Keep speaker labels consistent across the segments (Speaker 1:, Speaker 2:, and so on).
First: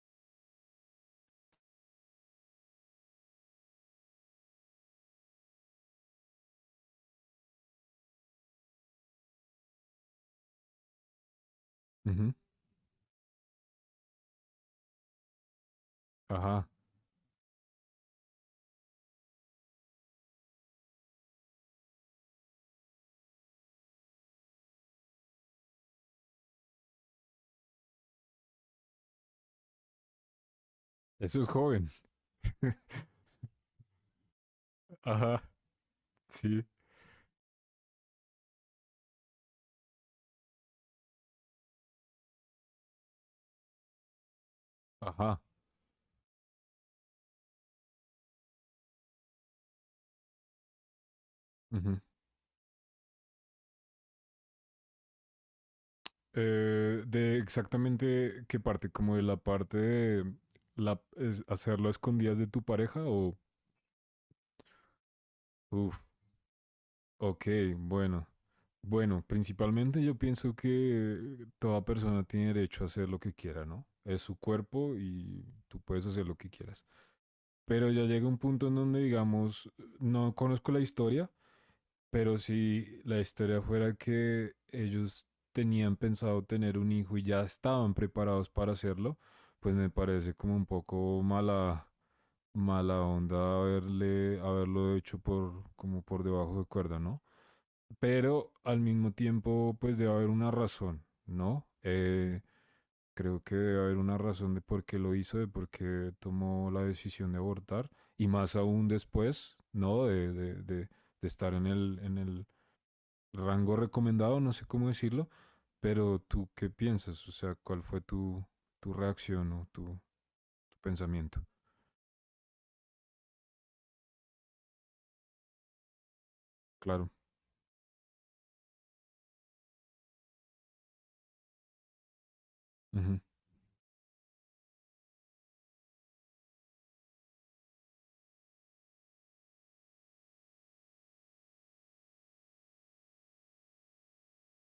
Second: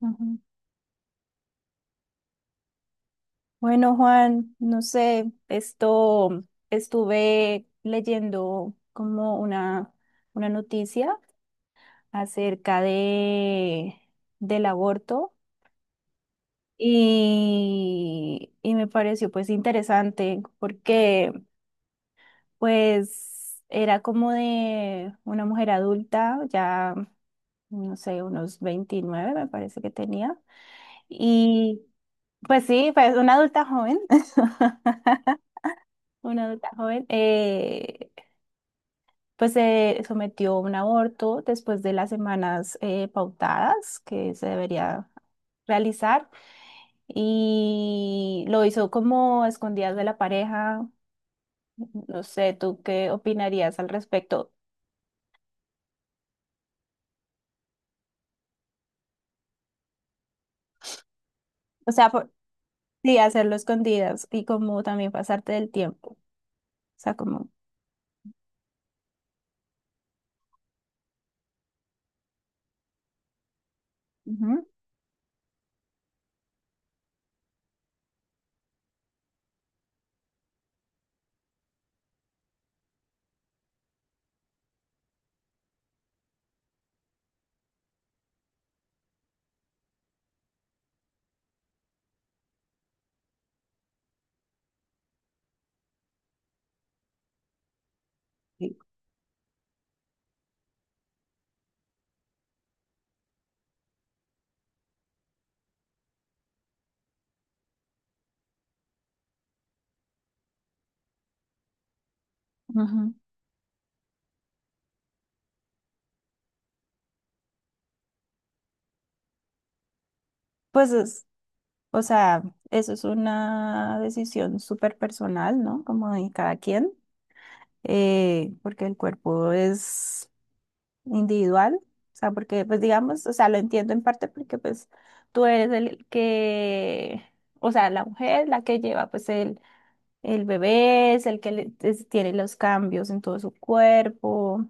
Speaker 1: Ujú. Bueno, Juan, no sé, esto estuve leyendo como una noticia
Speaker 2: Ujú.
Speaker 1: acerca de del aborto
Speaker 2: Ajá.
Speaker 1: y me pareció pues interesante porque pues era como de una mujer adulta, ya no sé, unos 29 me parece que tenía
Speaker 2: Eso es
Speaker 1: y
Speaker 2: joven.
Speaker 1: pues sí, pues una adulta joven.
Speaker 2: Ajá.
Speaker 1: Una
Speaker 2: Sí.
Speaker 1: adulta joven, pues se sometió a un aborto después de las semanas pautadas que se debería
Speaker 2: Ajá.
Speaker 1: realizar y lo hizo como a escondidas de la pareja.
Speaker 2: Ujú.
Speaker 1: No sé, ¿tú qué opinarías al respecto?
Speaker 2: De exactamente qué parte, como de la parte de la, hacerlo a
Speaker 1: O sea, por-
Speaker 2: escondidas de tu pareja
Speaker 1: sí,
Speaker 2: o...
Speaker 1: hacerlo escondidas y como también pasarte del
Speaker 2: Uf,
Speaker 1: tiempo. Sea,
Speaker 2: ok,
Speaker 1: como...
Speaker 2: bueno. Bueno, principalmente yo pienso que toda persona tiene derecho a hacer lo que quiera, ¿no? Es su
Speaker 1: Ujú,
Speaker 2: cuerpo y tú puedes hacer lo que quieras. Pero ya llega un punto en donde, digamos, no conozco la historia, pero si la historia fuera que ellos tenían pensado tener un hijo y ya estaban preparados para hacerlo, pues me parece como un poco mala, mala onda haberle, haberlo hecho por, como por debajo de cuerda, ¿no? Pero al mismo tiempo, pues debe haber una razón, ¿no? Creo que debe haber una razón de por qué lo hizo, de por qué tomó la decisión de abortar, y más aún después, ¿no? De estar en el
Speaker 1: ujú.
Speaker 2: rango recomendado, no sé cómo decirlo, pero tú qué piensas, o sea, cuál fue tu, tu reacción o tu
Speaker 1: Pues es,
Speaker 2: pensamiento.
Speaker 1: o sea, Eso es una decisión súper personal, ¿no? Como de cada quien.
Speaker 2: Claro,
Speaker 1: Porque el cuerpo es individual, o sea, porque pues
Speaker 2: ujú,
Speaker 1: digamos, o sea, lo entiendo en parte porque pues tú eres el que, o sea, la mujer, la que lleva pues el bebé, es el que le- es- tiene los cambios en todo su cuerpo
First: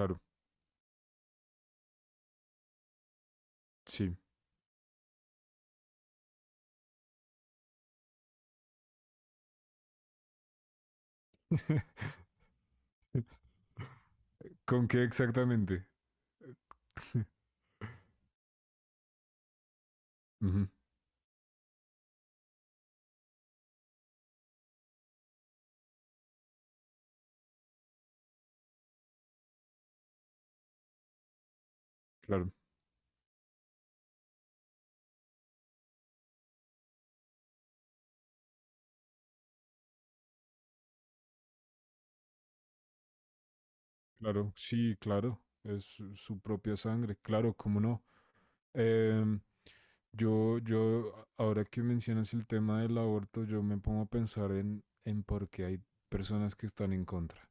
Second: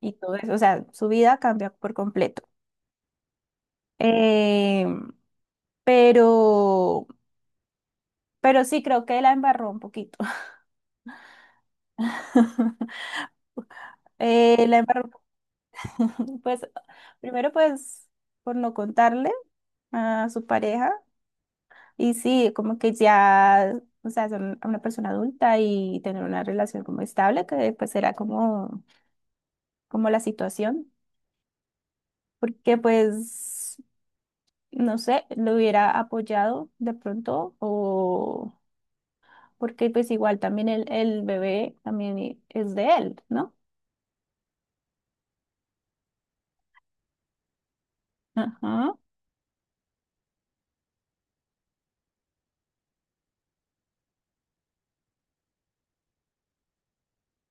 Speaker 1: y todo eso, o sea, su vida cambia por completo.
Speaker 2: sí.
Speaker 1: Eh, pero, pero sí creo que la embarró un poquito. La
Speaker 2: ¿Con qué
Speaker 1: embarró.
Speaker 2: exactamente?
Speaker 1: Pues primero, pues por no contarle a su
Speaker 2: Ujú,
Speaker 1: pareja. Y sí, como que ya, o sea, son una persona adulta y tener una relación como estable, que pues era como, como la situación,
Speaker 2: claro.
Speaker 1: porque pues, no sé, lo hubiera apoyado de pronto, o porque pues igual también el bebé también es de él, ¿no?
Speaker 2: Claro, sí, claro, es su propia sangre, claro, cómo no.
Speaker 1: Ajá.
Speaker 2: Em, ahora que mencionas el tema del aborto, yo me pongo a pensar en por qué hay personas que están en contra.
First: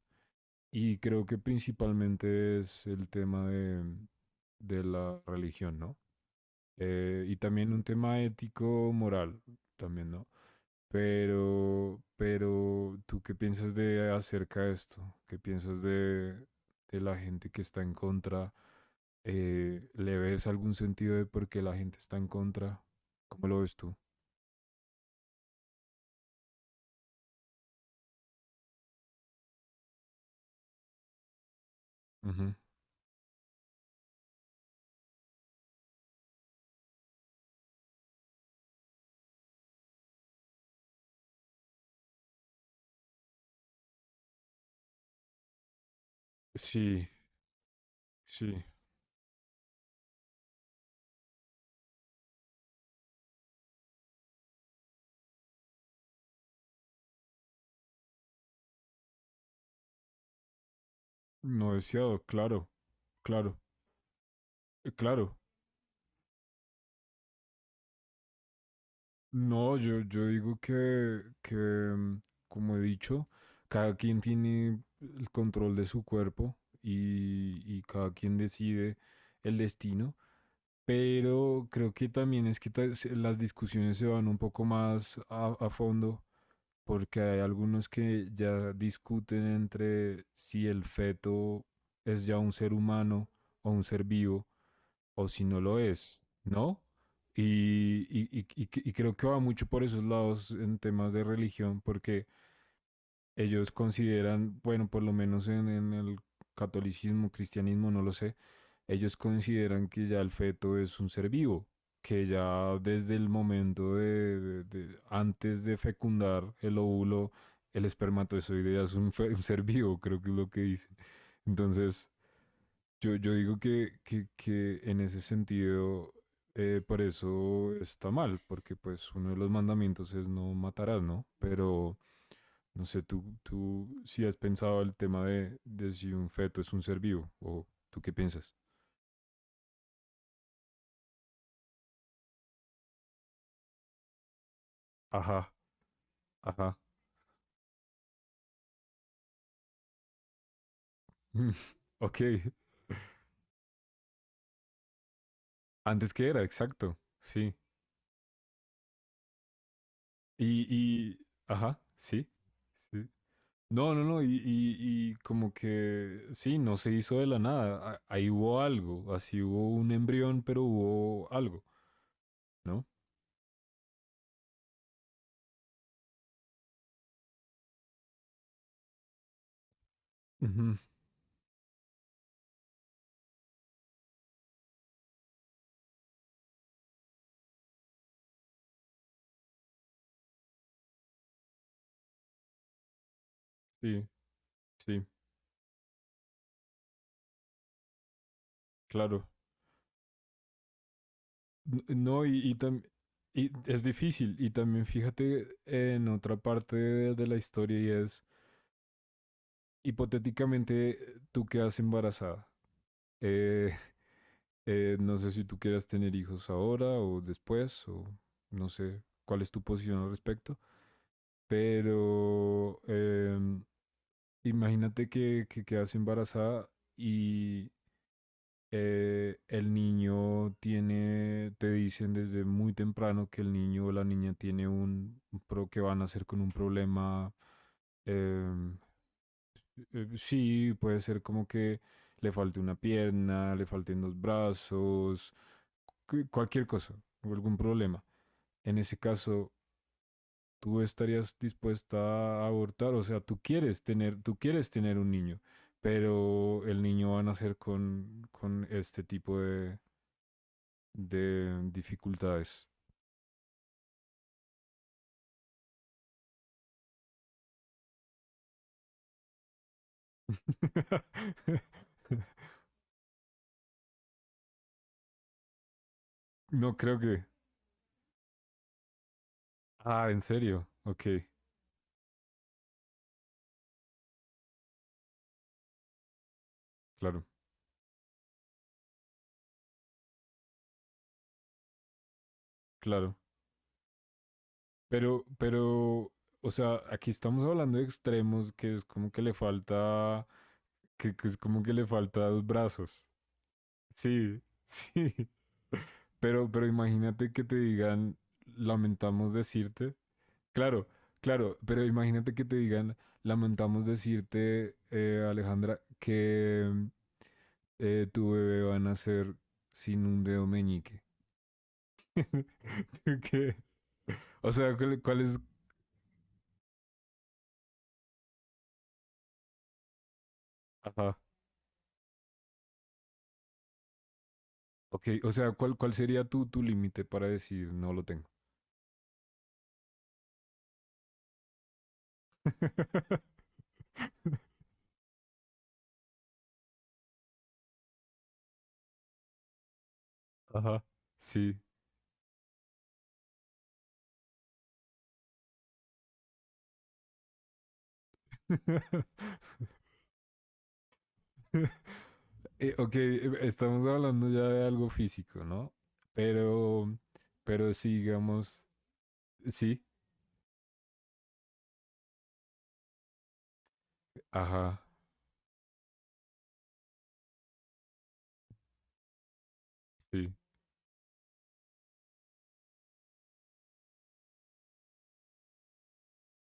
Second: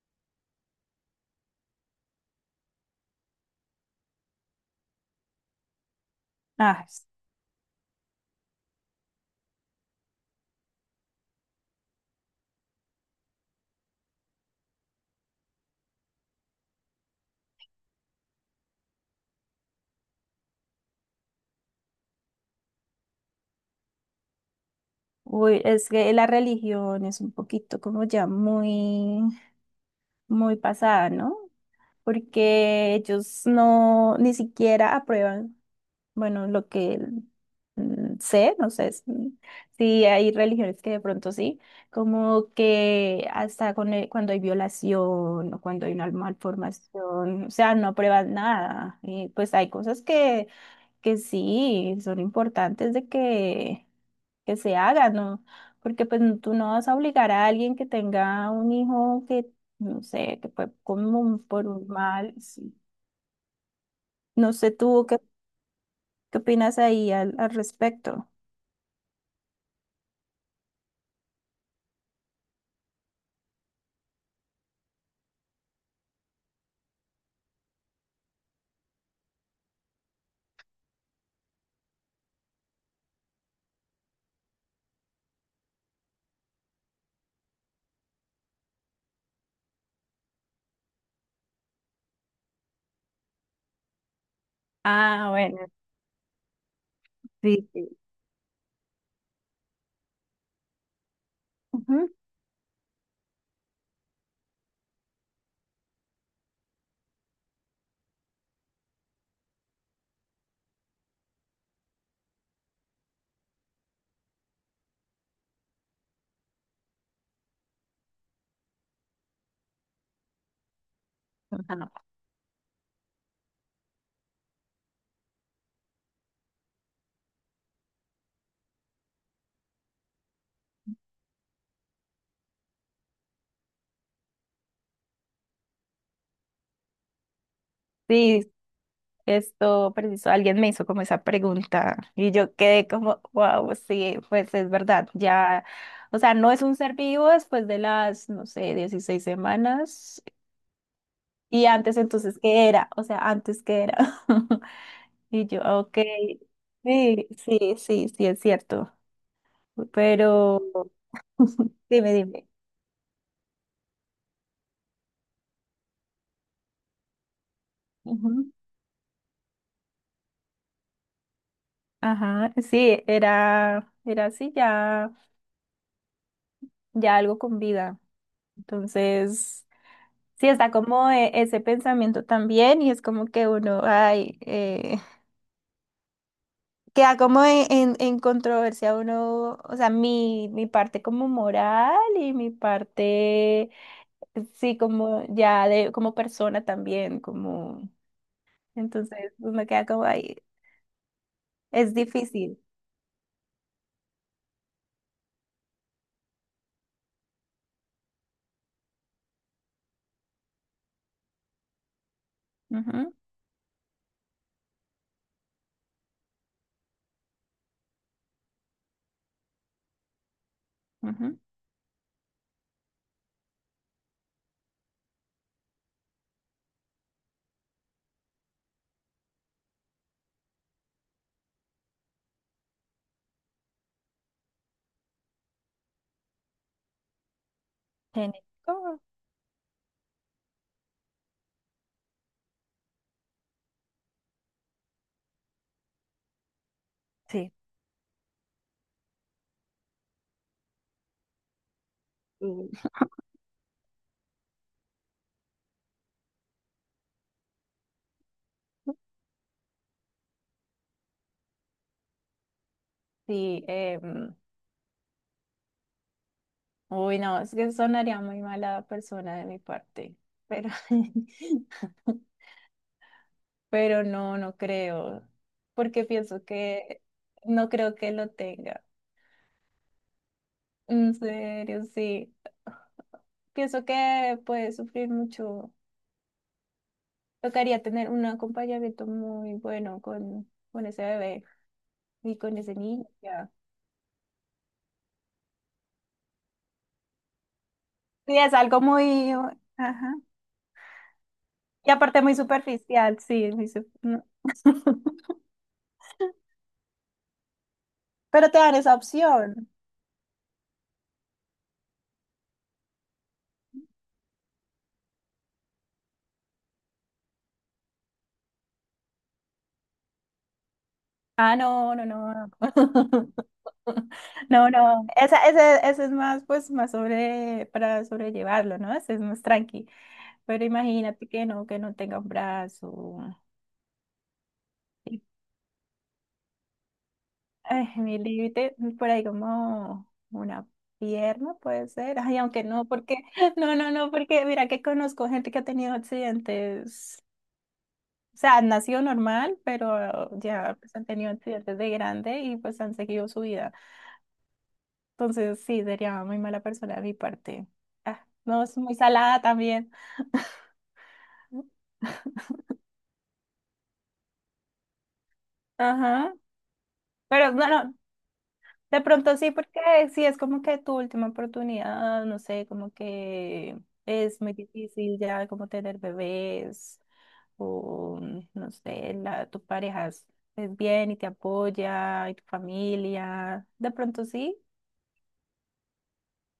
Speaker 2: Y creo que principalmente es el tema de la religión, ¿no?
Speaker 1: Ah, es-
Speaker 2: Y también un tema ético, moral, también, ¿no? Pero, ¿tú qué piensas de acerca de esto? ¿Qué piensas de la gente que está en contra? ¿Le ves algún sentido de por qué la gente está en contra? ¿Cómo lo ves tú?
Speaker 1: Uy, es que la religión es un poquito como ya muy pasada, ¿no?
Speaker 2: Ujú.
Speaker 1: Porque ellos no ni siquiera aprueban, bueno, lo que mm, sé, no sé si hay religiones que de pronto sí, como que hasta con cuando hay violación o cuando hay una
Speaker 2: Sí,
Speaker 1: malformación, o sea, no aprueban
Speaker 2: sí,
Speaker 1: nada. Y pues hay cosas que sí son importantes de que se hagan, ¿no? Porque pues tú no vas a obligar a alguien que tenga un hijo que no sé, que fue como por
Speaker 2: no
Speaker 1: un
Speaker 2: deseado,
Speaker 1: mal,
Speaker 2: claro,
Speaker 1: sí.
Speaker 2: claro,
Speaker 1: No sé tú qué,
Speaker 2: claro.
Speaker 1: qué opinas ahí al, al respecto.
Speaker 2: No, yo digo que, como he dicho, cada quien tiene el control de su cuerpo y cada quien decide el destino. Pero creo que también es que las discusiones se van un poco más a fondo, porque hay algunos que ya discuten entre si el feto es ya un ser humano o un ser vivo, o
Speaker 1: Ah,
Speaker 2: si no
Speaker 1: bueno,
Speaker 2: lo es, ¿no?
Speaker 1: sí, sí.
Speaker 2: Y creo que va mucho por esos lados en temas de religión,
Speaker 1: Ujú.
Speaker 2: porque ellos consideran, bueno, por lo menos en el catolicismo, cristianismo, no lo sé, ellos consideran que ya el feto es un ser vivo, que ya desde el momento de, antes de fecundar el óvulo, el espermatozoide ya es un, un ser vivo, creo que es lo que dicen.
Speaker 1: Ajá, no.
Speaker 2: Entonces, yo digo que, que en ese sentido, por eso está mal, porque pues uno de los mandamientos es no matarás, ¿no? Pero no sé, tú si has pensado el tema de si un feto es un ser vivo, o tú qué
Speaker 1: Sí,
Speaker 2: piensas.
Speaker 1: esto preciso, alguien me hizo como esa pregunta y yo quedé como, wow, sí, pues es verdad,
Speaker 2: Ajá,
Speaker 1: ya, o sea, no es un
Speaker 2: ajá.
Speaker 1: ser vivo después de las, no sé, 16 semanas
Speaker 2: Mm,
Speaker 1: y antes
Speaker 2: Ok.
Speaker 1: entonces, ¿qué era? O sea, antes, ¿qué era? Y yo, ok,
Speaker 2: Antes que era, exacto.
Speaker 1: sí,
Speaker 2: Sí.
Speaker 1: sí, sí, sí, es cierto, pero
Speaker 2: Y, y, ajá,
Speaker 1: dime,
Speaker 2: sí.
Speaker 1: dime.
Speaker 2: Sí. No, no, no. Y como que, sí, no se hizo de la nada. Ahí hubo algo. Así hubo un embrión, pero hubo algo,
Speaker 1: Ajá,
Speaker 2: ¿no?
Speaker 1: sí, era así, ya, ya algo con vida. Entonces sí, está
Speaker 2: Ujú,
Speaker 1: como ese pensamiento también y es como que uno, ay, queda como en controversia uno, o sea, mi parte como moral y mi parte,
Speaker 2: sí,
Speaker 1: sí,
Speaker 2: sí,
Speaker 1: como ya de, como persona también, como,
Speaker 2: claro.
Speaker 1: entonces uno queda como, ay, es
Speaker 2: No, y,
Speaker 1: difícil.
Speaker 2: y es difícil. Y también fíjate en otra parte de la historia y es, hipotéticamente, tú quedas embarazada.
Speaker 1: Ujú,
Speaker 2: Eh, no sé si tú quieras tener hijos ahora o después, o no sé cuál es tu posición al respecto,
Speaker 1: ujú.
Speaker 2: pero imagínate que quedas embarazada y el niño tiene, te dicen desde muy temprano que el niño o la niña tiene un, pro que van a hacer con un problema. eh,
Speaker 1: Genético.
Speaker 2: sí, puede ser como que le falte una pierna, le falten dos brazos, cualquier cosa, o
Speaker 1: Sí.
Speaker 2: algún problema. En ese caso, tú estarías dispuesta a
Speaker 1: Sí,
Speaker 2: abortar, o sea, tú quieres tener un niño, pero el niño va a nacer con este tipo de dificultades.
Speaker 1: sí, uy, no, es que sonaría muy mala persona de mi parte, pero pero no, no creo, porque pienso
Speaker 2: No creo
Speaker 1: que
Speaker 2: que.
Speaker 1: no creo que lo tenga.
Speaker 2: Ah, ¿en serio? Ok,
Speaker 1: En serio, sí. Pienso que puede sufrir mucho.
Speaker 2: claro,
Speaker 1: Tocaría tener un acompañamiento muy bueno con ese bebé y con ese niño.
Speaker 2: claro.
Speaker 1: Ya.
Speaker 2: Pero, o sea, aquí estamos hablando de
Speaker 1: Sí,
Speaker 2: extremos
Speaker 1: es
Speaker 2: que
Speaker 1: algo
Speaker 2: es como que
Speaker 1: muy...
Speaker 2: le
Speaker 1: Ajá.
Speaker 2: falta. Que es como que le
Speaker 1: Y
Speaker 2: falta
Speaker 1: aparte muy
Speaker 2: dos brazos.
Speaker 1: superficial, sí.
Speaker 2: Sí, sí. Pero imagínate que te digan,
Speaker 1: Pero te dan esa
Speaker 2: lamentamos
Speaker 1: opción.
Speaker 2: decirte. Claro, claro, pero imagínate que te digan, lamentamos decirte, Alejandra, que tu bebé va a nacer sin un dedo meñique.
Speaker 1: Ah, no, no, no.
Speaker 2: ¿Qué? O
Speaker 1: No,
Speaker 2: sea, ¿cuál,
Speaker 1: no.
Speaker 2: cuál es?
Speaker 1: Ese, ese es más, pues, más sobre, para sobrellevarlo, ¿no? Ese es más tranqui. Pero
Speaker 2: Ajá.
Speaker 1: imagínate que no tenga un brazo.
Speaker 2: Ok,
Speaker 1: Y,
Speaker 2: o sea, ¿cuál, cuál sería tu, tu límite para decir
Speaker 1: ay,
Speaker 2: no lo
Speaker 1: mi
Speaker 2: tengo?
Speaker 1: límite, por ahí como una pierna puede ser. Ay, aunque no, porque no, no, no, porque mira que conozco gente que ha tenido accidentes. O sea, nació normal, pero ya
Speaker 2: Ajá,
Speaker 1: pues, han tenido
Speaker 2: sí.
Speaker 1: accidentes de grande y pues han seguido su vida. Entonces sí, sería muy mala persona de mi parte. Ah, no, es muy salada también.
Speaker 2: Ok, estamos hablando ya de algo físico, ¿no?
Speaker 1: Ajá.
Speaker 2: Pero,
Speaker 1: Pero no, no,
Speaker 2: sí, digamos,
Speaker 1: de pronto sí, porque
Speaker 2: sí,
Speaker 1: sí es como que tu última oportunidad, no sé, como que es muy
Speaker 2: ajá,
Speaker 1: difícil ya como tener bebés o no sé, la, tu pareja
Speaker 2: sí,
Speaker 1: es bien y te apoya y tu familia. De pronto sí.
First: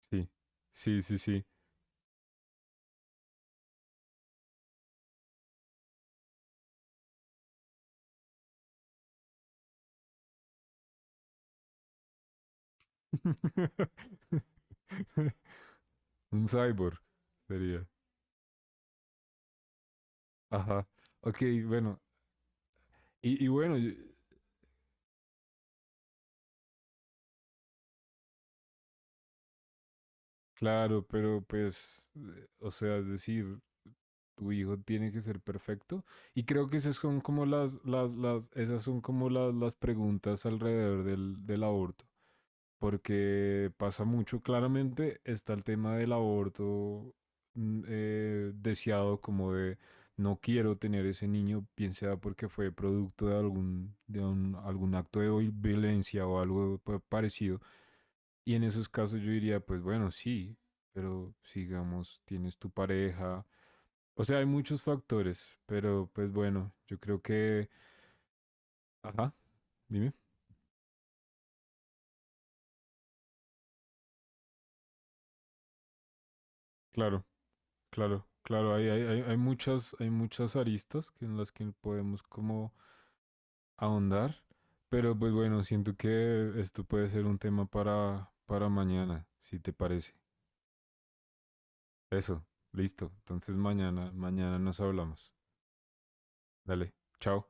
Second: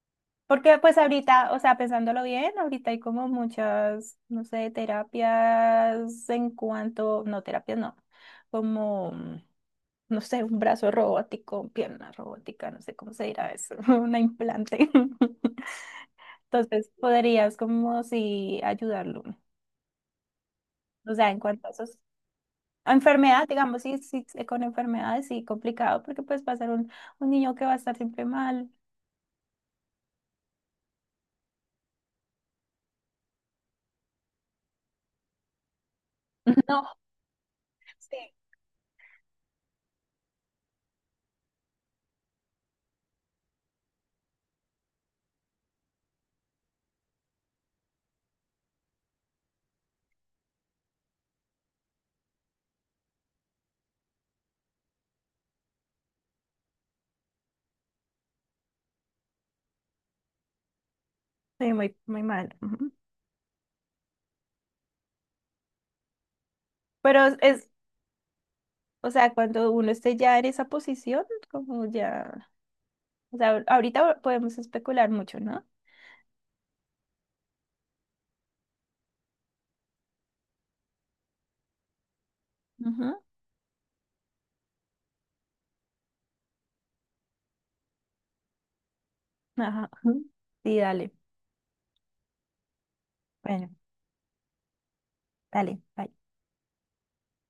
Speaker 2: sí,
Speaker 1: Porque pues
Speaker 2: sí, sí, sí.
Speaker 1: ahorita, o sea, pensándolo bien, ahorita hay como muchas, no sé, terapias en cuanto, no, terapias no, como, no sé, un brazo robótico, pierna robótica, no sé cómo se dirá eso, una implante.
Speaker 2: Un
Speaker 1: Entonces
Speaker 2: cyborg
Speaker 1: podrías
Speaker 2: sería.
Speaker 1: como si ayudarlo,
Speaker 2: Ajá.
Speaker 1: o sea,
Speaker 2: Ok,
Speaker 1: en cuanto a esos...
Speaker 2: bueno.
Speaker 1: A enfermedad,
Speaker 2: Y bueno,
Speaker 1: digamos, sí, sí, sí, con enfermedades sí complicado, porque pues va a ser un niño que va a estar siempre mal.
Speaker 2: claro, pero pues, o sea, es decir, tu hijo tiene que ser perfecto. Y creo que
Speaker 1: No,
Speaker 2: esas son como
Speaker 1: sí,
Speaker 2: esas son como las preguntas alrededor del, del aborto. Porque pasa mucho. Claramente está el tema del aborto deseado, como de no quiero tener ese niño, bien sea porque fue producto de algún, algún acto de violencia o algo parecido. Y en esos casos yo diría, pues bueno, sí, pero
Speaker 1: sí, muy,
Speaker 2: sigamos,
Speaker 1: muy mal.
Speaker 2: tienes tu
Speaker 1: Ujú.
Speaker 2: pareja. O sea, hay muchos factores, pero pues bueno, yo creo
Speaker 1: Pero es,
Speaker 2: que...
Speaker 1: o
Speaker 2: Ajá,
Speaker 1: sea, cuando uno
Speaker 2: dime.
Speaker 1: esté ya en esa posición, como ya, o sea, ahorita podemos especular mucho, ¿no?
Speaker 2: Claro. Claro, claro, hay muchas, hay muchas aristas que en las que podemos como
Speaker 1: Ujú,
Speaker 2: ahondar, pero pues bueno, siento que esto puede ser un tema para mañana, si te
Speaker 1: ajá.
Speaker 2: parece.
Speaker 1: Ujú. Sí, dale.
Speaker 2: Eso, listo. Entonces
Speaker 1: Bueno,
Speaker 2: mañana, mañana nos hablamos.
Speaker 1: dale. Bye.
Speaker 2: Dale, chao.